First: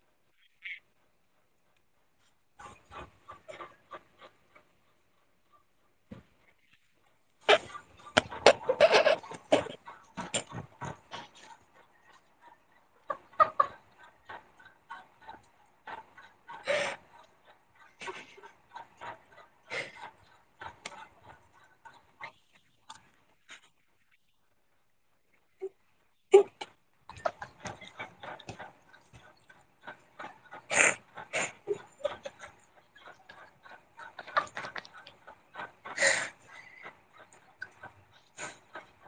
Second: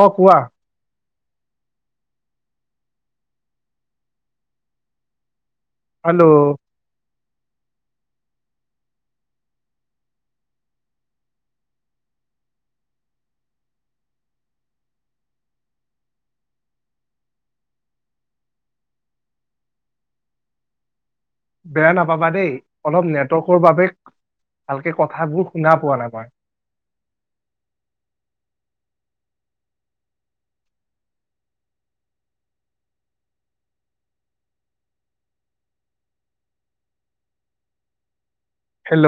অ কোৱা? হেল্ল'। বেয়া নাপাবা দেই অলপ নেটৱৰ্কৰ বাবে ভালকে কথাবোৰ শুনা পোৱা নাই মই। হেল্ল'।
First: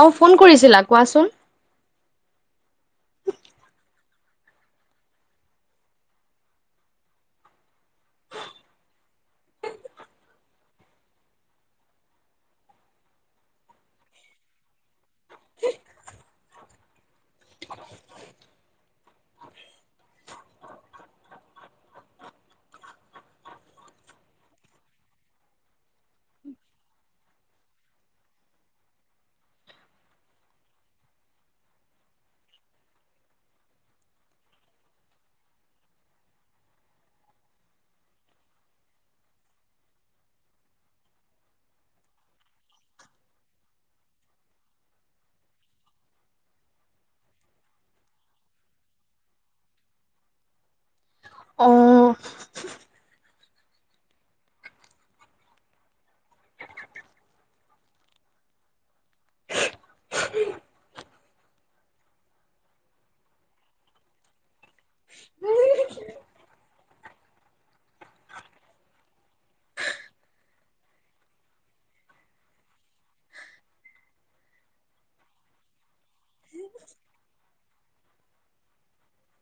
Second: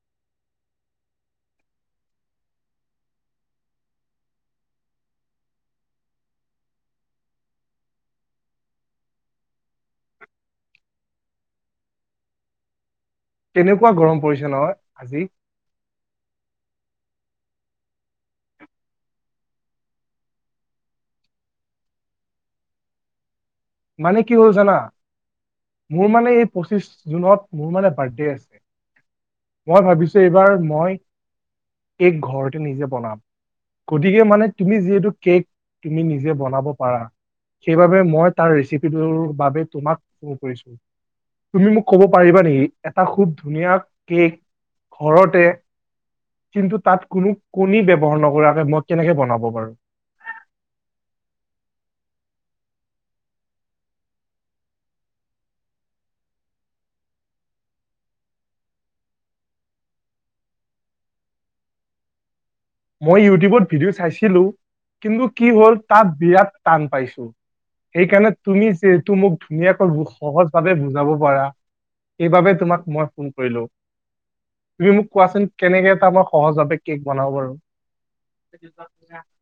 অ ফোন কৰিছিলা, কোৱাচোন? কেনেকুৱা গৰম পৰিছে নহয় আজি? মানে কি হ'ল জানা? মোৰ মানে এই পঁচিশ জুনত মোৰ মানে বাৰ্থডে আছে। মই ভাবিছো এইবাৰ মই কেক ঘৰতে নিজে বনাম। গতিকে মানে তুমি যিহেতু কেক তুমি নিজে বনাব পাৰা সেইবাবে মই তাৰ ৰেচিপিটোৰ বাবে তোমাক ফোন কৰিছো। তুমি মোক কব পাৰিবা নেকি এটা খুব ধুনীয়া কেক ঘৰতে কিন্তু তাত কোনো কণী ব্যৱহাৰ নকৰাকে মই কেনেকে বনাব পাৰো? অ। মই ইউটিউবত ভিডিঅ' চাইছিলো, কিন্তু কি হ'ল তাত বিৰাট টান পাইছো। সেইকাৰণে তুমি যিহেতু মোক ধুনীয়াকৈ সহজ ভাৱে বুজাব পাৰা। সেইবাবে তোমাক মই ফোন কৰিলো। তুমি মোক কোৱাচোন কেনেকে এটা মই সহজভাৱে কেক বনাব পাৰো। [unintelligible]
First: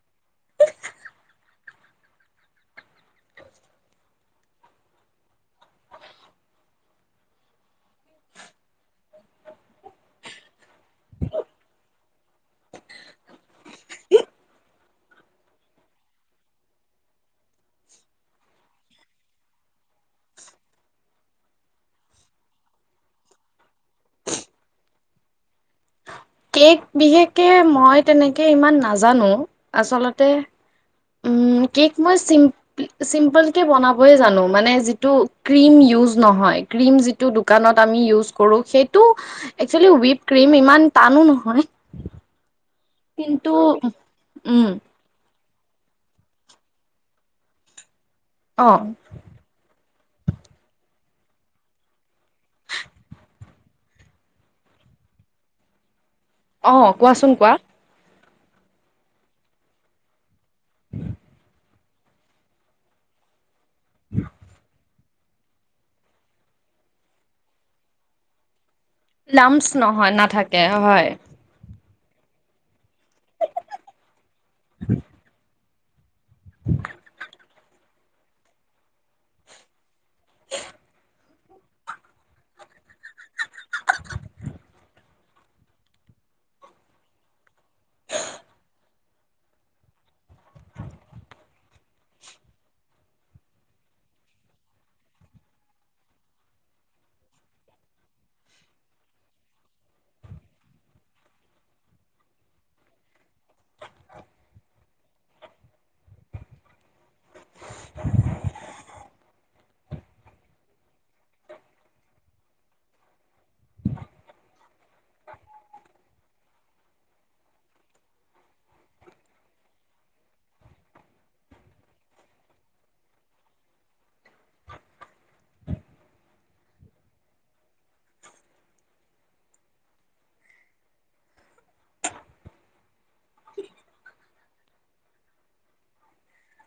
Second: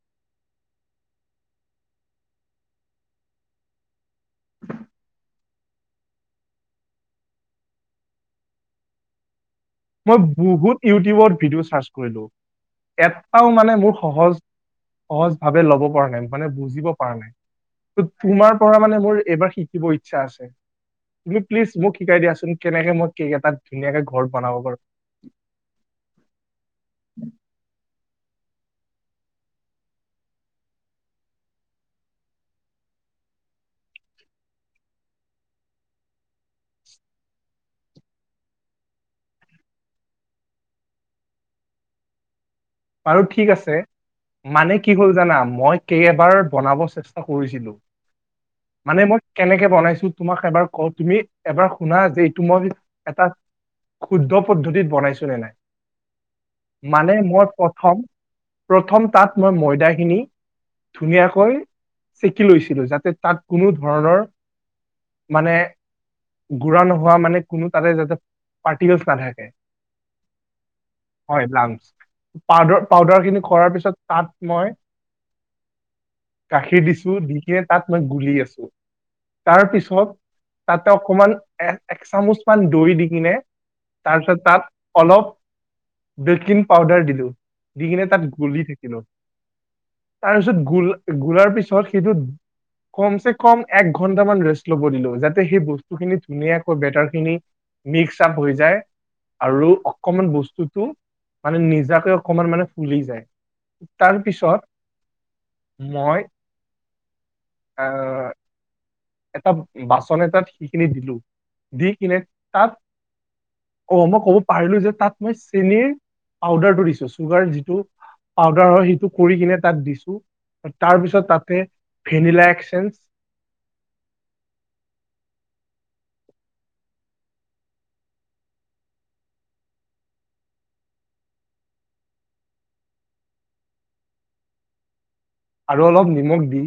মই বহুত ইউটিউবত ভিডিঅ' চাৰ্চ কৰিলো এটাও মানে মোৰ সহজ, সহজ ভাৱে ল'ব পৰা নাই মানে বুজিব পৰা নাই। ত তোমাৰ পৰা মানে মোৰ এইবাৰ শিকিব ইচ্ছা আছে। কিন্তু প্লিজ মোক শিকাই দিয়াচোন কেনেকে মই কেক এটা ধুনীয়াকে ঘৰত বনাব পাৰো। কেক বিশেষকে মই তেনেকে ইমান নাজানো আচলতে, কেক মই চিম চিম্পল কে বনাবয়ে জানো মানে যিটো ক্ৰীম ইউজ নহয় ক্ৰীম যি, দোকানত আমি ইউজ কৰো সেইটো একচেলি হুইপ ক্ৰিম ইমান টানো নহয়, বাৰু ঠিক কিন্তু আছে উম মানে কি, কি কৰো জানা মই কেইবাৰ বনাব চেষ্টা কৰিছিলো অ মানে মই, কেনেকে বনাইছো তোমাক এবাৰ ক তুমি এবাৰ শুনা যে এইটো মই এটা, শুদ্ধ পদ্ধতিত বনাইছো নে নাই। অ মানে কোৱাচোন মই কোৱা প্ৰথম প্ৰথম তাত মই ময়দাখিনি, ধুনীয়াকৈ চেকি লৈছিলোঁ যাতে তাত কোনো ধৰণৰ, ভানে গুৰা নোহোৱা মানে কোনো তাতে যাতে, পাৰিকেলছ না নামচ নহয় নাথাকে হয়। হয় লাংচ। পাউদাৰ পাউদাৰ খিনি কৰাৰ পাছত তাত মই, গাখীৰ দিছো দি কিনে তাত মই গুলি আছো। তাৰ পিছত তাতে অকনমান এ এক চামুচ মান দৈ দি কিনে তাৰপিছত তাত অলপ, বেকিং পাউদাৰ দিলোঁ, দি কিনে তাত গুলি থাকিলোঁ। তাৰপিছত গোল গোলাৰ পিছত সেইটোত, কম চে কম এক ঘন্টা মান ৰেষ্ট লব দিলো যাতে সেই বস্তুখিনি ধুনীয়াকৈ বেটাৰ খিনি, মিক্স আপ হৈ যায় আৰু অকনমান বস্তুটো মানে নিজাকৈ, অকমান মানে ফুলি যায় তাৰ পিছত মই, আ বাচন এটাত সিখিনি দিলো দি কিনে তাত, অ মই ক'ব পাহৰিলো যে তাত মই চেনীৰ পাউদাৰটো দিছো চুগাৰ যিটো, পাউদাৰ হয় সেইটো কৰি কিনে তাত দিছো তাৰ পিছত তাতে ভেনিলা এক্সেঞ্জ, আৰু অলপ নিমখ দি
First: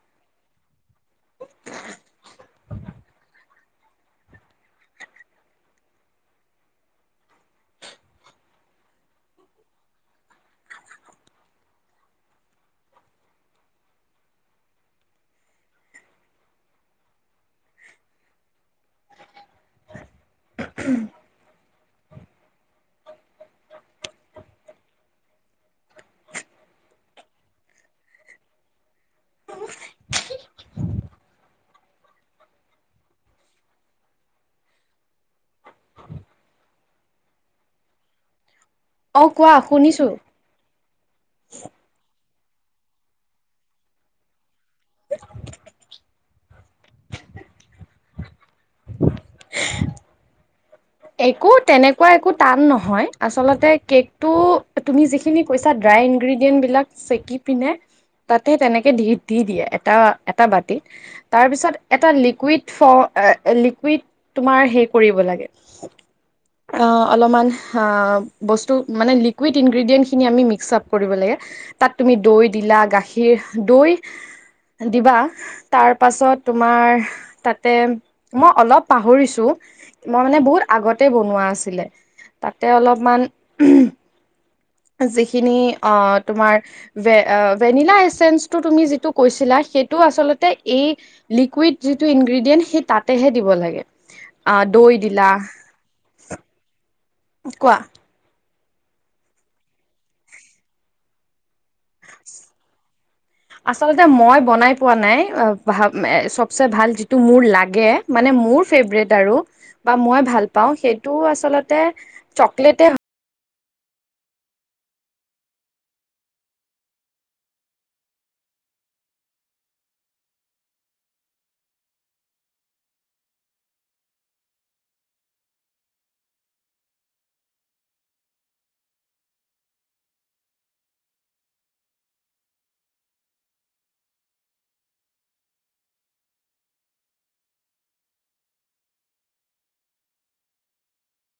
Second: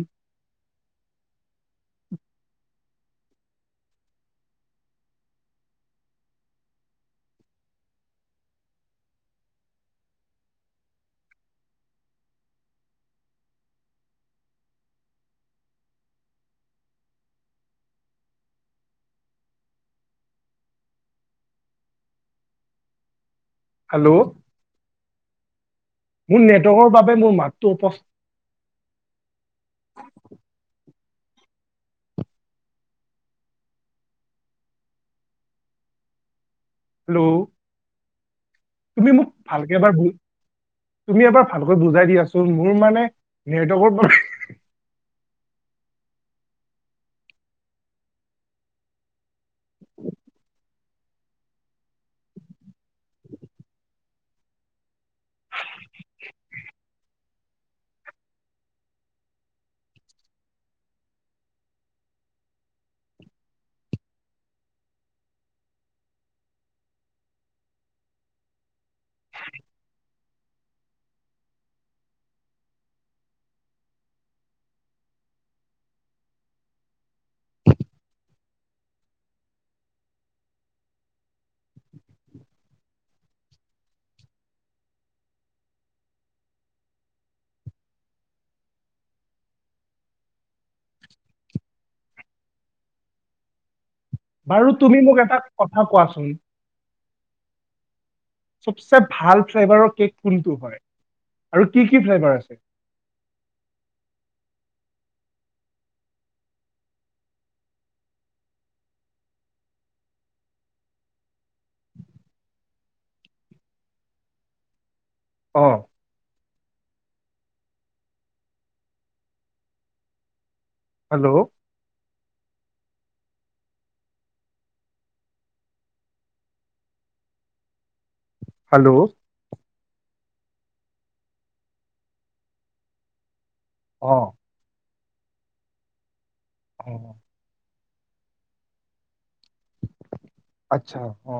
উম হেল্ল' ভোৰ নেটৱৰ্কৰ বাবে মোৰ মাতটো উপছ হেল্ল' তুমি অ মোক কোৱা ভালকে এবাৰ শুনিছো বু তুমি এবাৰ ভালকৈ বুজাই দিয়াচোন মোৰ মানে নেটৱৰ্কৰ প একো তেনেকুৱা একো টান নহয় আচলতে কেকটো তুমি যিখিনি, পিছে ড্ৰাই ইনগ্ৰেডিয়েণ্টবিলাক চেকি পিনে, তাতে তেনেকে দি দি দিয়ে এটা এটা বাতিত। তাৰপিছত এটা লিকুইড ফ লিকুইড তোমাৰ হেৰি কৰিব লাগে। [inaudible] অ' অলপমান আ, বস্তু মানে লিকুইড ইনগ্ৰেডিয়েন্টখিনি আমি মিক্স আপ কৰিব লাগে। তাত তুমি দৈ দিলা, গাখীৰ, দৈ দিবা তাৰ পাছত তোমাৰ তাতে মই অলপ পাহৰিছো মই মানে বহুত আগতে বনোৱা আছিলে, তাতে অলপমান যিখিনি অ' তোমাৰ ভে ভেনিলা এচেঞ্চটো তুমি যিটো কৈছিলা সেইটো আচলতে এই লিকুইড যিটো ইনগ্ৰেডিয়েণ্ট সেই তাতেহে দিব লাগে। আহ বাৰু দৈ তুমি মোক দিলা এটা কথা কোৱাচোন কোৱা। চবচে ভাল ফ্লেভাৰৰ কেক কোনটো হয় আৰু কি কি ফ্লেভাৰ আছে? আচলতে মই বনাই পোৱা নাই, চবচে ভাল যিটো মোৰ লাগে মানে মোৰ ফেভৰেট আৰু বা মই ভাল পাওঁ সেইটো আচলতে চকলেটে হ অ'। হেল্ল'। হেল্ল'। অ'। অ'। আচ্ছা, অ'।